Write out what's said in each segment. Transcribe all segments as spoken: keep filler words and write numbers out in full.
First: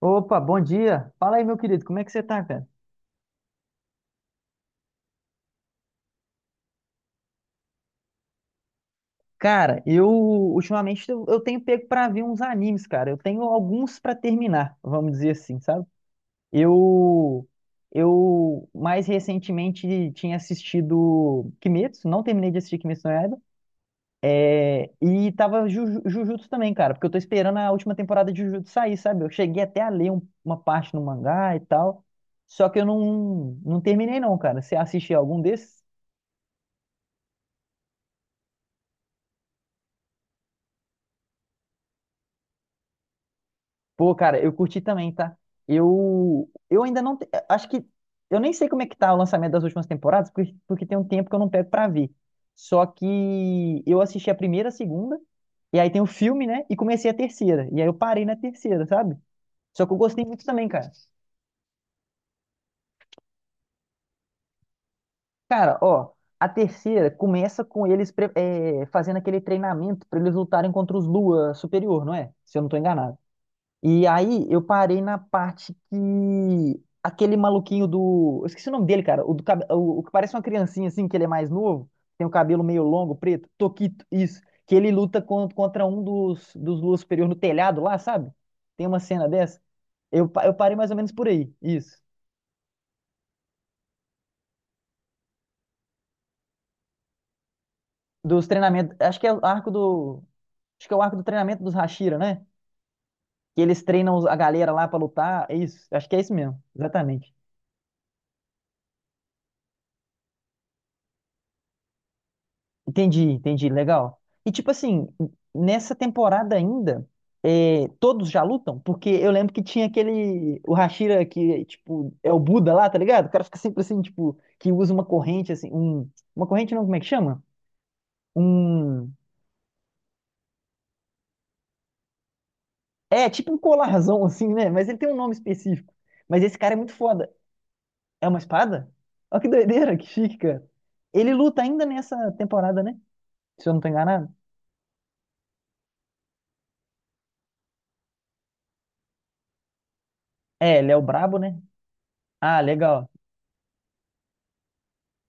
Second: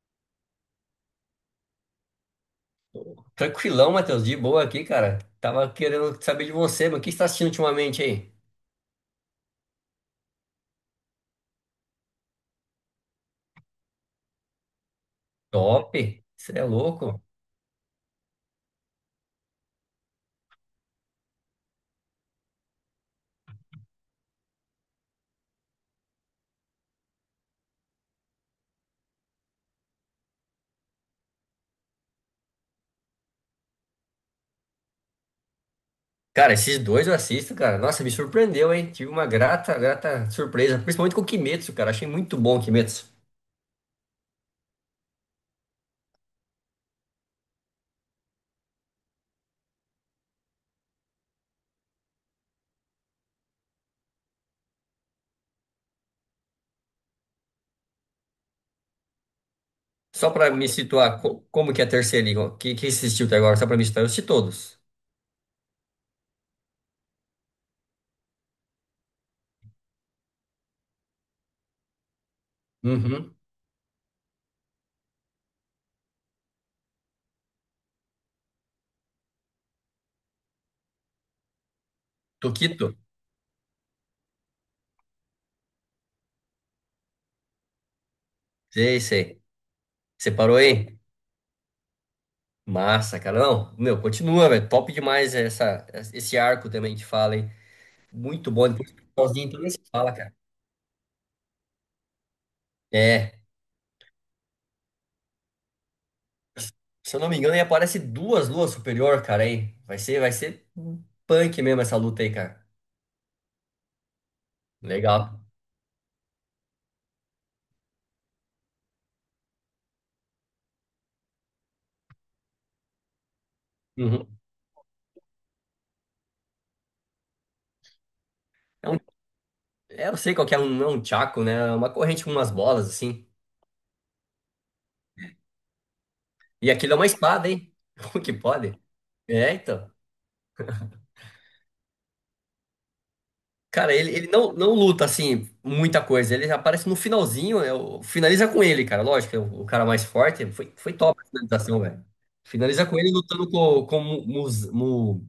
Opa, bom dia. Fala aí, meu querido, como é que você tá, cara? Tranquilão, Matheus, de boa aqui, cara. Tava querendo saber de você, mas o que você tá assistindo ultimamente aí? Cara, eu ultimamente eu, eu tenho pego pra ver uns animes, cara. Eu tenho alguns pra terminar, vamos dizer assim, sabe? Top! Você é louco? Eu eu mais recentemente tinha assistido Kimetsu, não terminei de assistir Kimetsu no Yaiba, é, e tava Juju- Jujutsu também, cara, porque eu tô esperando a última temporada de Jujutsu sair, sabe? Eu cheguei até a ler um- uma parte no mangá e tal, só que eu não não terminei não, cara. Você assistiu algum desses? Cara, esses dois eu assisto, cara. Nossa, me surpreendeu, hein? Tive uma grata, grata surpresa, principalmente com o Kimetsu, cara. Achei muito bom o Kimetsu. Pô, cara, eu curti também, tá? Eu, eu ainda não. te- Acho que. Eu nem sei como é que tá o lançamento das últimas temporadas, porque, porque tem um tempo que eu não pego pra ver. Só que eu assisti a primeira, a segunda, e aí tem o filme, né? E comecei a terceira. E aí eu parei na terceira, sabe? Só que eu gostei Só muito pra também, me cara. situar, co- como que é a terceira liga? O que, que você assistiu até agora? Só pra me situar, eu assisti todos. Cara, ó, a terceira começa com eles pre- eh, fazendo aquele treinamento pra eles lutarem contra os Lua Superior, não é? Se eu não tô enganado. Uhum. E aí eu parei na parte que aquele maluquinho do. Eu esqueci o nome dele, cara. O, do, cabe- o, o que parece uma criancinha assim, que ele é mais novo, tem o cabelo meio Tokito? longo, preto. Toquito, isso. Que ele luta con- contra um dos, dos Lua Superior no telhado lá, sabe? Tem uma Sei, cena sei. dessa. Eu, Você pa- eu parou parei mais ou aí? menos por aí, isso. Massa, cara. Não, meu, continua, velho. Top demais essa, esse arco também que fala, hein? Dos Muito bom. Depois treinamentos. Acho que é o sozinho, então nem arco se fala, do. cara. Acho que é o arco do treinamento dos Hashira, né? É, Que eles treinam os- a galera lá pra lutar. É isso. Acho que é isso mesmo. se eu não Exatamente. me engano, aí aparece duas luas superior, cara, hein? Vai ser, vai ser punk mesmo essa luta aí, cara. Entendi, entendi, legal. E tipo assim, Legal. nessa temporada ainda, é, todos já lutam? Porque eu lembro que tinha aquele, o Hashira que, tipo, é o Buda lá, tá ligado? O cara fica sempre assim, Uhum. tipo, que usa uma corrente, assim, um, uma corrente não, como é que chama? É um, Um, é, eu sei qual que é, um, é um chaco, né? É uma corrente com umas bolas, assim. é, tipo um colarzão, assim, né? Mas ele tem um nome específico. Mas esse E cara é muito aquilo é uma foda. espada, hein? Como É que uma pode? espada? Olha que É, então. doideira, que chique, cara. Ele luta ainda nessa temporada, né? Se eu não tô Cara, ele, ele enganado. não, não luta, assim, muita coisa. Ele aparece no finalzinho, eu, finaliza com ele, cara. Lógico, é o, o cara mais forte. Foi, É, ele foi é o top a brabo, né? finalização, velho. Ah, Finaliza com legal. ele lutando com, com o Mu- Muz- Mu-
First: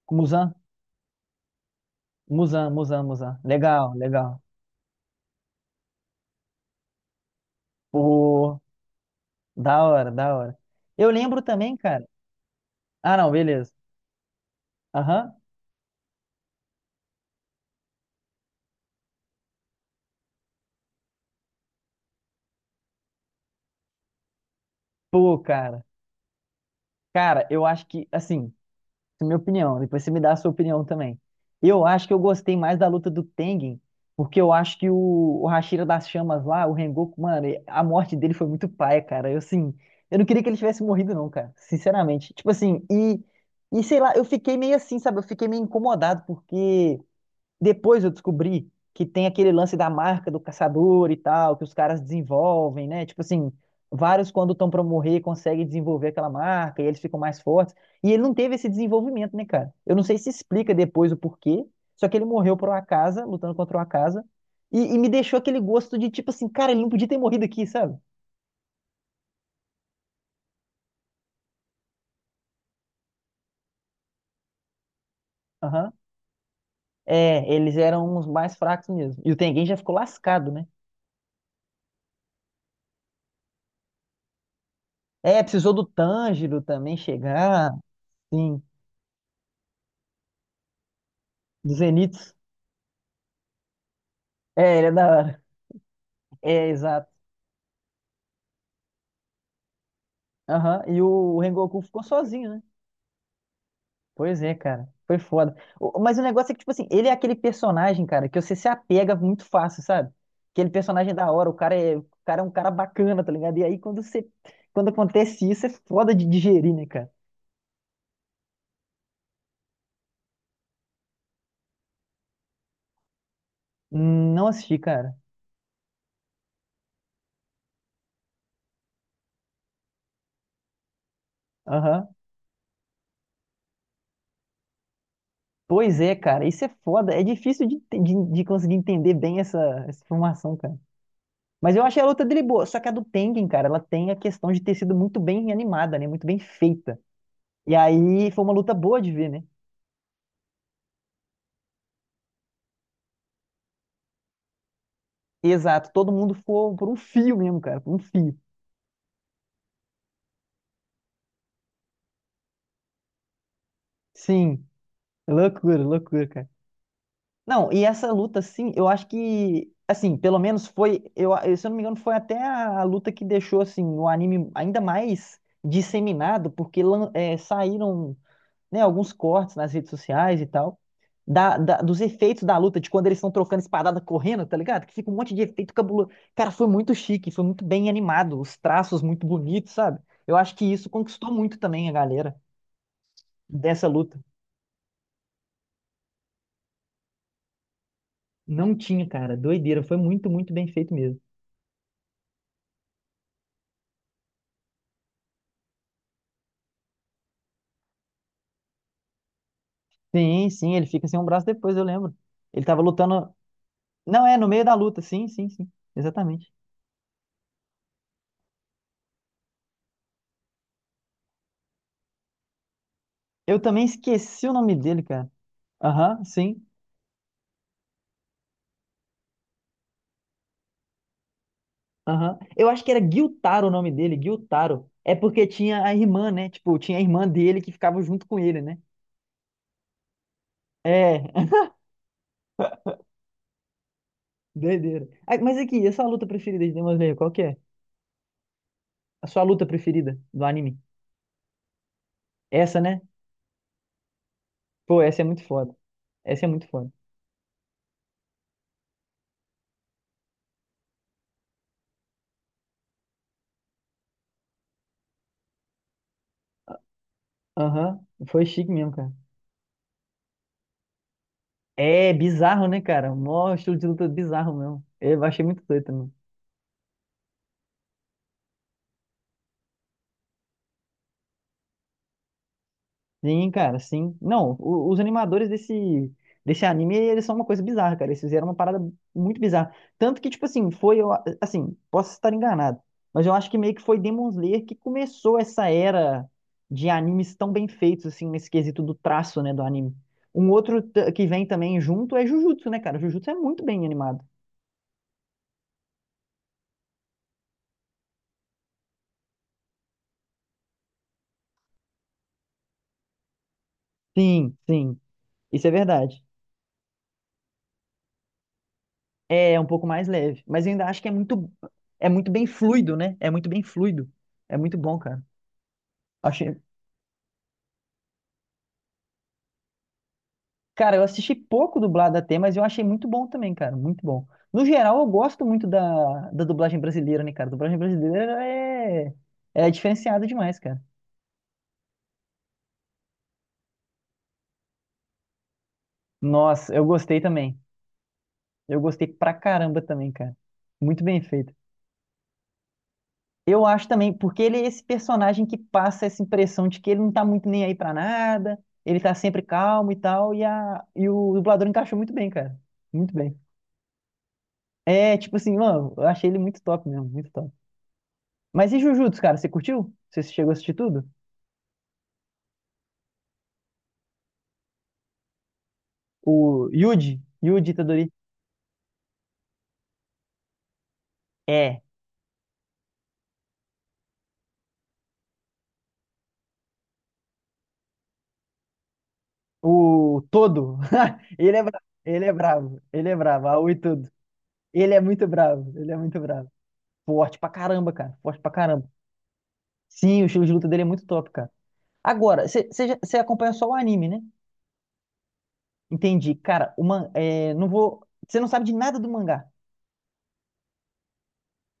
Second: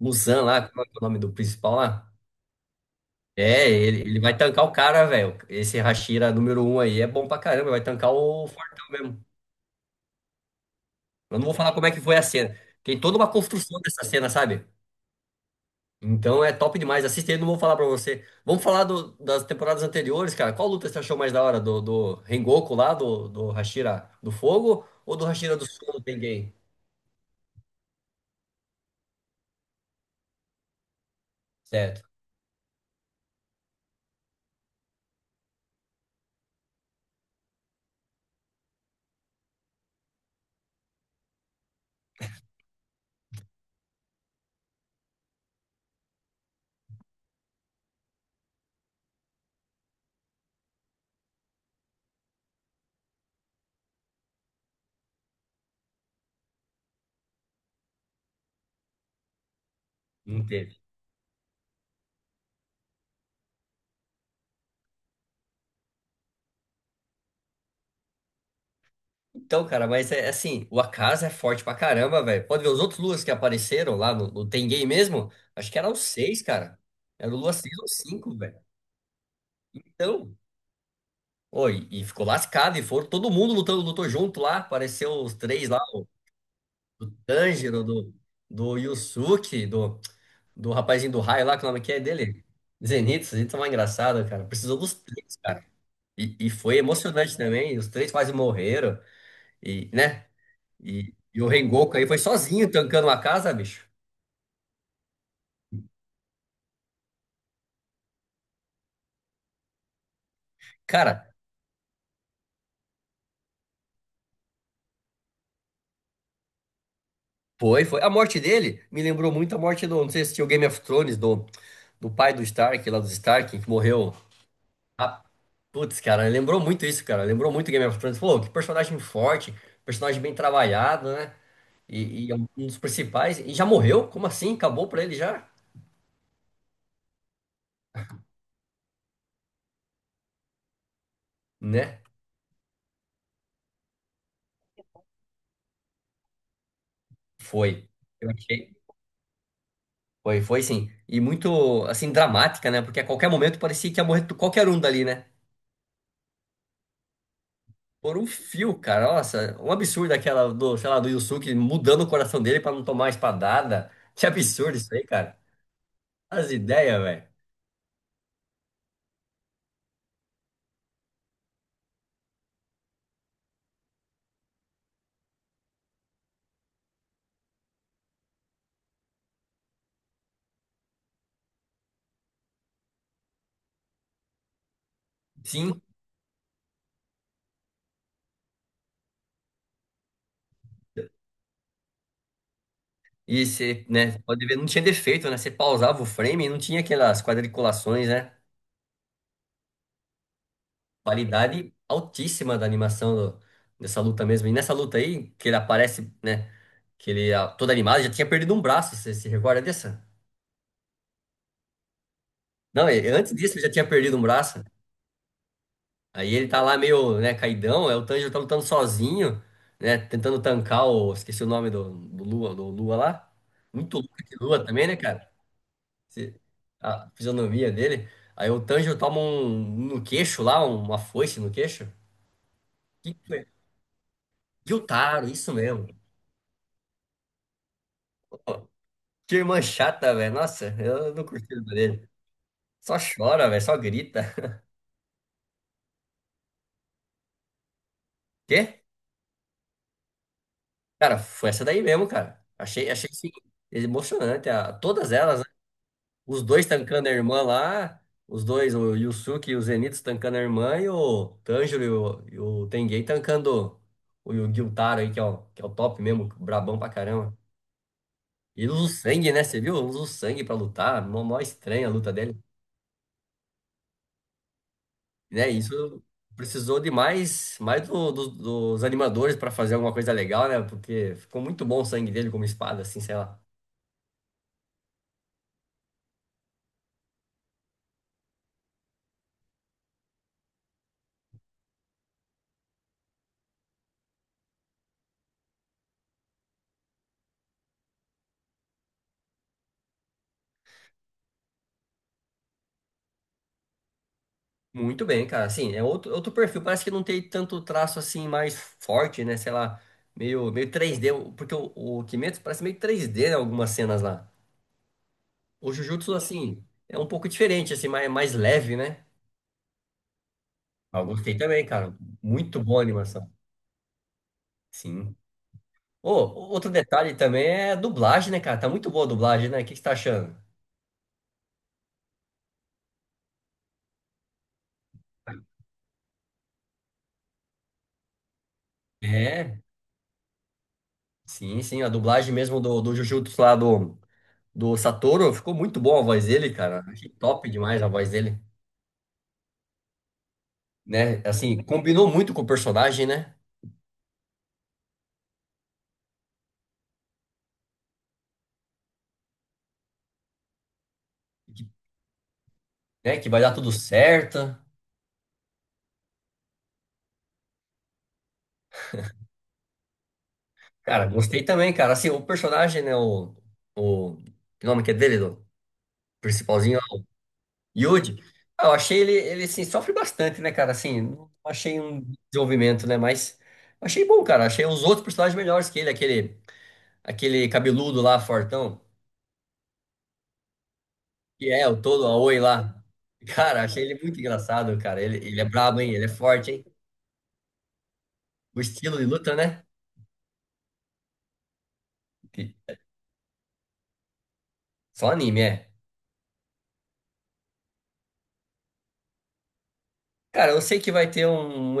Muzan Muzan. lá, como é que é o nome do principal lá? Musan, Musan, Musan. É, Legal, ele, ele vai legal. tancar o cara, velho. Esse Hashira número um aí é bom pra caramba, vai tancar o Pô, Fortão mesmo. da hora, da hora. Eu Eu lembro não vou falar também, como é que cara. foi a cena. Tem Ah, toda não, uma beleza. construção dessa cena, sabe? Aham. Então é top demais. Assista aí, não vou falar pra você. Vamos falar do- das temporadas anteriores, cara. Qual luta você achou mais da hora? Do, do Rengoku lá, do, do Hashira do Fogo ou do Pô, Hashira do cara. Sol do Tengen? Cara, eu acho que, assim, é minha opinião. Depois você me dá a sua opinião também. Eu Certo. acho que eu gostei mais da luta do Tengen, porque eu acho que o, o Hashira das Chamas lá, o Rengoku, mano, e- a morte dele foi muito paia, cara. Eu, assim, eu não queria que ele tivesse morrido, não, cara. Sinceramente. Tipo assim, e, e sei lá, eu fiquei meio assim, sabe? Eu fiquei meio incomodado, porque. Depois eu descobri que tem aquele lance da marca do caçador e tal, que os caras desenvolvem, né? Tipo assim, vários quando estão pra morrer conseguem desenvolver aquela marca e eles ficam mais fortes. E ele não teve esse desenvolvimento, né, cara? Eu não sei se Não explica teve. depois o porquê, só que ele morreu por uma casa, lutando contra uma casa, e, e me deixou aquele gosto de tipo assim, cara, ele não podia ter morrido aqui, sabe? Então, cara, mas é assim, o Akaza é forte pra caramba, velho. Pode ver os outros Luas que apareceram lá no, no Tengen mesmo. Acho que Aham. eram seis, cara. Era o É, Lua eles seis ou eram os cinco, mais velho. fracos mesmo. E o Tengen já ficou Então, lascado, né? ó, e e ficou lascado, e foram todo mundo lutando, lutou junto lá. Apareceu os É, três precisou lá, do o, Tanjiro também do chegar, Tanjiro, do, sim, do Yusuke, do, do rapazinho do raio lá, que o do nome que é Zenitsu. dele? Zenitsu, Zenitsu é mais engraçado, cara. É, Precisou ele é dos da três, hora. cara. E, e É, foi exato. emocionante também, os três quase morreram, e, né? Aham. E E, o e o Rengoku Rengoku ficou aí foi sozinho, né? sozinho tancando uma casa, bicho. Pois é, cara. Foi foda. O- Mas o negócio é que, tipo assim, ele é aquele personagem, cara, que você se apega muito fácil, sabe? Aquele personagem é Cara, da hora, o cara é, o cara é um cara bacana, tá ligado? E aí quando você, quando acontece isso, é foda de digerir, né, cara? foi, foi. A morte dele me lembrou muito a morte do. Não sei se tinha o Game of Thrones, do, do pai do Stark, lá dos Stark, que morreu. Hum, Não assisti, cara. Ah, putz, cara, lembrou muito isso, cara. Lembrou muito Game of Thrones. Pô, que personagem forte, personagem bem trabalhado, né? Aham. E, e é um dos principais. E já morreu? Como assim? Acabou pra ele já? Pois é, cara. Isso é foda. É difícil de, de, de conseguir entender bem essa, essa informação, cara. Mas eu Né? achei a luta dele boa. Só que a do Tengen, cara, ela tem a questão de ter sido muito bem animada, né? Muito bem feita. E Foi. Eu aí foi uma luta achei. boa de ver, né? Foi, foi sim. E muito, assim, dramática, né? Porque a qualquer momento parecia que ia morrer qualquer um dali, né? Exato, todo mundo foi por um fio mesmo, cara, por um Por um fio. fio, cara. Nossa, um absurdo aquela do, sei lá, do Yusuke mudando o coração dele pra não tomar espadada. Que Sim, absurdo isso aí, cara. loucura, loucura, cara. As ideias, velho. Não, e essa luta, assim, eu acho que, assim, pelo menos foi, eu, se eu não me engano, foi até a, a luta que deixou, assim, o anime ainda mais disseminado, porque lan- é, saíram né, alguns cortes nas redes sociais e tal, da, da- dos efeitos da luta, de quando eles estão trocando espadada correndo, tá ligado? Que fica um monte de efeito Sim. cabuloso. Cara, foi muito chique, foi muito bem animado, os traços muito bonitos, sabe? Eu acho que isso conquistou muito também a galera E você, dessa luta. né, pode ver, não tinha defeito, né? Você pausava o frame e não tinha aquelas quadriculações, né? Não tinha, cara, doideira, foi muito, muito bem feito mesmo. Qualidade altíssima da animação do- dessa luta mesmo. E nessa luta aí, que ele aparece, né? Que ele, ah, todo animado, já tinha perdido um braço. Você se recorda dessa? Sim, sim, ele fica sem um braço depois, eu lembro. Ele tava Não, e- lutando. antes disso ele já tinha perdido um Não, é, no meio braço. da luta, sim, sim, sim, Aí ele exatamente. tá lá meio, né, caidão, aí o Tanjiro tá lutando sozinho, né, tentando tancar o... Esqueci o nome do, do Lua, do Lua lá. Eu também Muito louco que esqueci o Lua nome também, né, dele, cara? cara. Aham, Se- sim. A fisionomia dele. Aí o Tanjiro toma um no queixo lá, uma foice no queixo. Aham. Eu acho que era Que que foi? Guiltaro o nome dele, Guiltaro. É Gyutaro, porque isso tinha mesmo. a irmã, né? Tipo, tinha a irmã dele que ficava junto com ele, Pô, né? que irmã chata, velho. Nossa, eu não É, curti o dele. Só chora, velho, só grita. doideira. Ah, mas aqui, essa é a sua luta preferida de Demon Slayer, qual que é? Quê? A sua luta preferida do anime? Cara, foi essa daí mesmo, cara. Essa, Achei, né? achei assim, emocionante. a- Pô, Todas essa é muito elas. foda. Os Essa é dois muito foda. tancando a irmã lá, os dois, o Yusuke e o Zenitsu tancando a irmã e o Tanjiro e o, e o Tenguei tancando o, o Gyutaro aí, que é o, que é o top mesmo, brabão pra caramba. Aham, foi E chique usa o mesmo, cara. sangue, né? Você viu? Usa o sangue pra lutar, mó, mó estranha a luta É dele. bizarro, né, cara? Mó estilo de luta bizarro mesmo. Eu achei Né? muito doido Isso também. precisou de mais, mais do- do- dos animadores pra fazer alguma coisa legal, né? Porque ficou muito bom o sangue dele como espada, assim, sei lá. Sim, cara, sim. Não, o- os animadores desse, desse anime, eles são uma coisa bizarra, cara. Eles fizeram uma parada muito bizarra. Tanto que, tipo assim, foi, eu a- assim, posso estar enganado, mas eu acho que meio que foi Demon Slayer que começou essa era de animes tão bem feitos, assim, nesse quesito do traço, né, do anime. Um outro t- que vem também junto é Jujutsu, né, cara? Jujutsu é muito bem animado. Muito bem, cara. Assim, é outro, outro perfil. Parece que não tem tanto traço assim mais forte, né? Sei lá, meio, meio três D. Porque o, o Kimetsu parece meio três D em algumas cenas lá. Sim, sim, isso é O Jujutsu, verdade. assim, é um pouco diferente, assim, mais, mais leve, né? É um pouco mais leve, mas eu ainda Ah, acho eu que é gostei muito, também, cara. é muito bem Muito boa a fluido, né? É animação. muito bem fluido. É muito bom, Sim. cara. Ô, Achei. outro detalhe também é a dublagem, né, cara? Tá muito boa a dublagem, né? O que que você tá achando? Cara, eu assisti pouco dublado até, mas eu achei muito bom também, cara. Muito bom. No geral, eu gosto muito da, da dublagem brasileira, né, cara? A dublagem brasileira é, É, é diferenciada demais, cara. sim, sim. A dublagem mesmo do, do Jujutsu lá do, do Satoru ficou muito boa a voz dele, Nossa, cara. eu Achei gostei top também. demais a voz dele. Eu gostei pra caramba também, cara. Muito bem Né? feito. Assim, combinou muito com o personagem, né? Eu acho também, porque ele é esse personagem que passa essa impressão de que ele não tá muito nem aí pra nada, ele tá sempre calmo e tal, e, a, e o Que, dublador encaixou muito bem, cara. Muito né, que bem. vai dar tudo certo. É, tipo assim, mano, eu achei ele muito top mesmo, muito top. Mas e Jujutsu, cara? Você curtiu? Você chegou a assistir Cara, tudo? gostei também, cara. Assim, o personagem, né? O, o que nome que é dele, do O principalzinho, o Yuji, Yuji Itadori. Yuji. Ah, eu achei ele, ele assim, sofre bastante, né, cara? Assim, não achei É. um desenvolvimento, né? Mas achei bom, cara. Achei os outros personagens melhores que ele, aquele, aquele cabeludo lá, fortão, O Todo. que Ele é é o bravo. todo Ele é Aoi bravo. lá. Ele é bravo. Cara, Aoi achei ele tudo. muito engraçado, Ele é cara. Ele, muito ele é bravo. brabo, Ele hein? é Ele é muito bravo. forte, hein? Forte pra caramba, cara. Forte pra O caramba. estilo de luta, né? Sim, o estilo de luta dele é muito top, cara. Agora, Que- você acompanha só o anime, né? Só anime, é. Entendi. Cara, o man, é, não vou. Você não sabe de nada do mangá. Cara, eu sei que vai ter um,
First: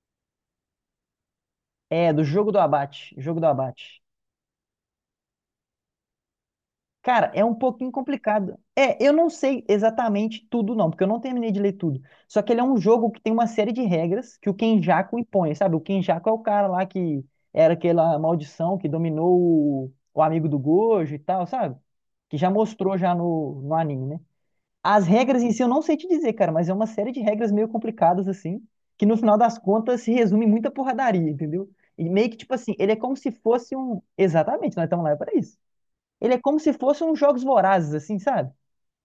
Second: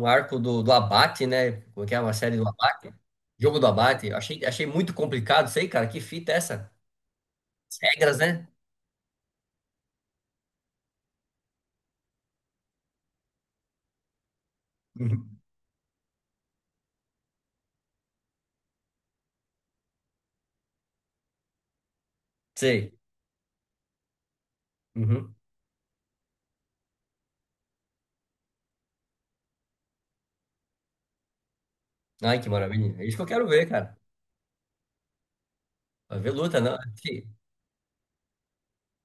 um arco do, do Abate, né? Como é que é? É, Uma do série do jogo do Abate? abate. Jogo do Jogo do abate. Abate. Eu achei, achei muito complicado, sei, cara. Que fita é essa? Cara, é um As pouquinho regras, né? complicado. É, eu não sei exatamente tudo, não, porque eu não terminei de ler tudo. Só que ele é um jogo que tem uma série de regras que o Kenjaku Uhum. impõe, sabe? O Kenjaku é o cara lá que era aquela maldição que dominou o, o amigo do Gojo e tal, sabe? Que já mostrou Sei. já no, no anime, né? As Uhum. regras em si eu não sei te dizer, cara, mas é uma série de regras meio complicadas, assim, que no final das contas se resume em muita porradaria, entendeu? E meio que, Ai, que tipo assim, ele é maravilha. É como isso que eu se quero ver, fosse cara. um. Exatamente, nós estamos lá para isso. Vai ver Ele é como luta, se não? fosse uns Aqui. jogos vorazes, assim, sabe?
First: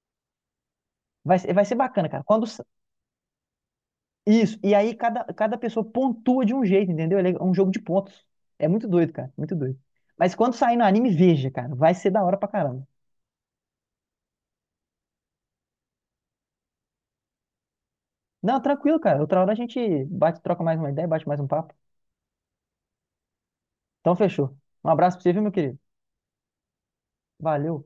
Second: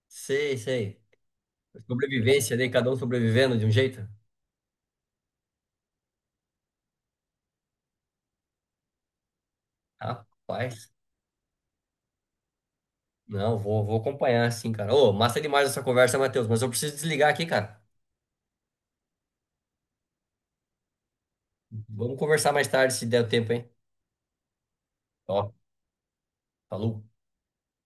Sei, sei. Vai, ser- vai ser bacana, cara. Quando Sobrevivência, sa- né? Cada um sobrevivendo de um jeito. isso, e aí cada, cada pessoa pontua de um jeito, entendeu? Ele é um jogo de pontos. É muito doido, cara, muito doido. Mas quando sair no Rapaz. anime, veja, cara, vai ser da hora pra caramba. Não, vou, vou acompanhar, sim, cara. Ô, massa demais essa conversa, Matheus. Mas eu preciso desligar aqui, cara. Não, tranquilo, cara. Outra hora a gente bate, troca mais uma ideia, bate mais um papo. Vamos conversar mais tarde, se der tempo, hein? Então fechou. Um abraço pra você, viu, meu Ó, querido? falou. Valeu.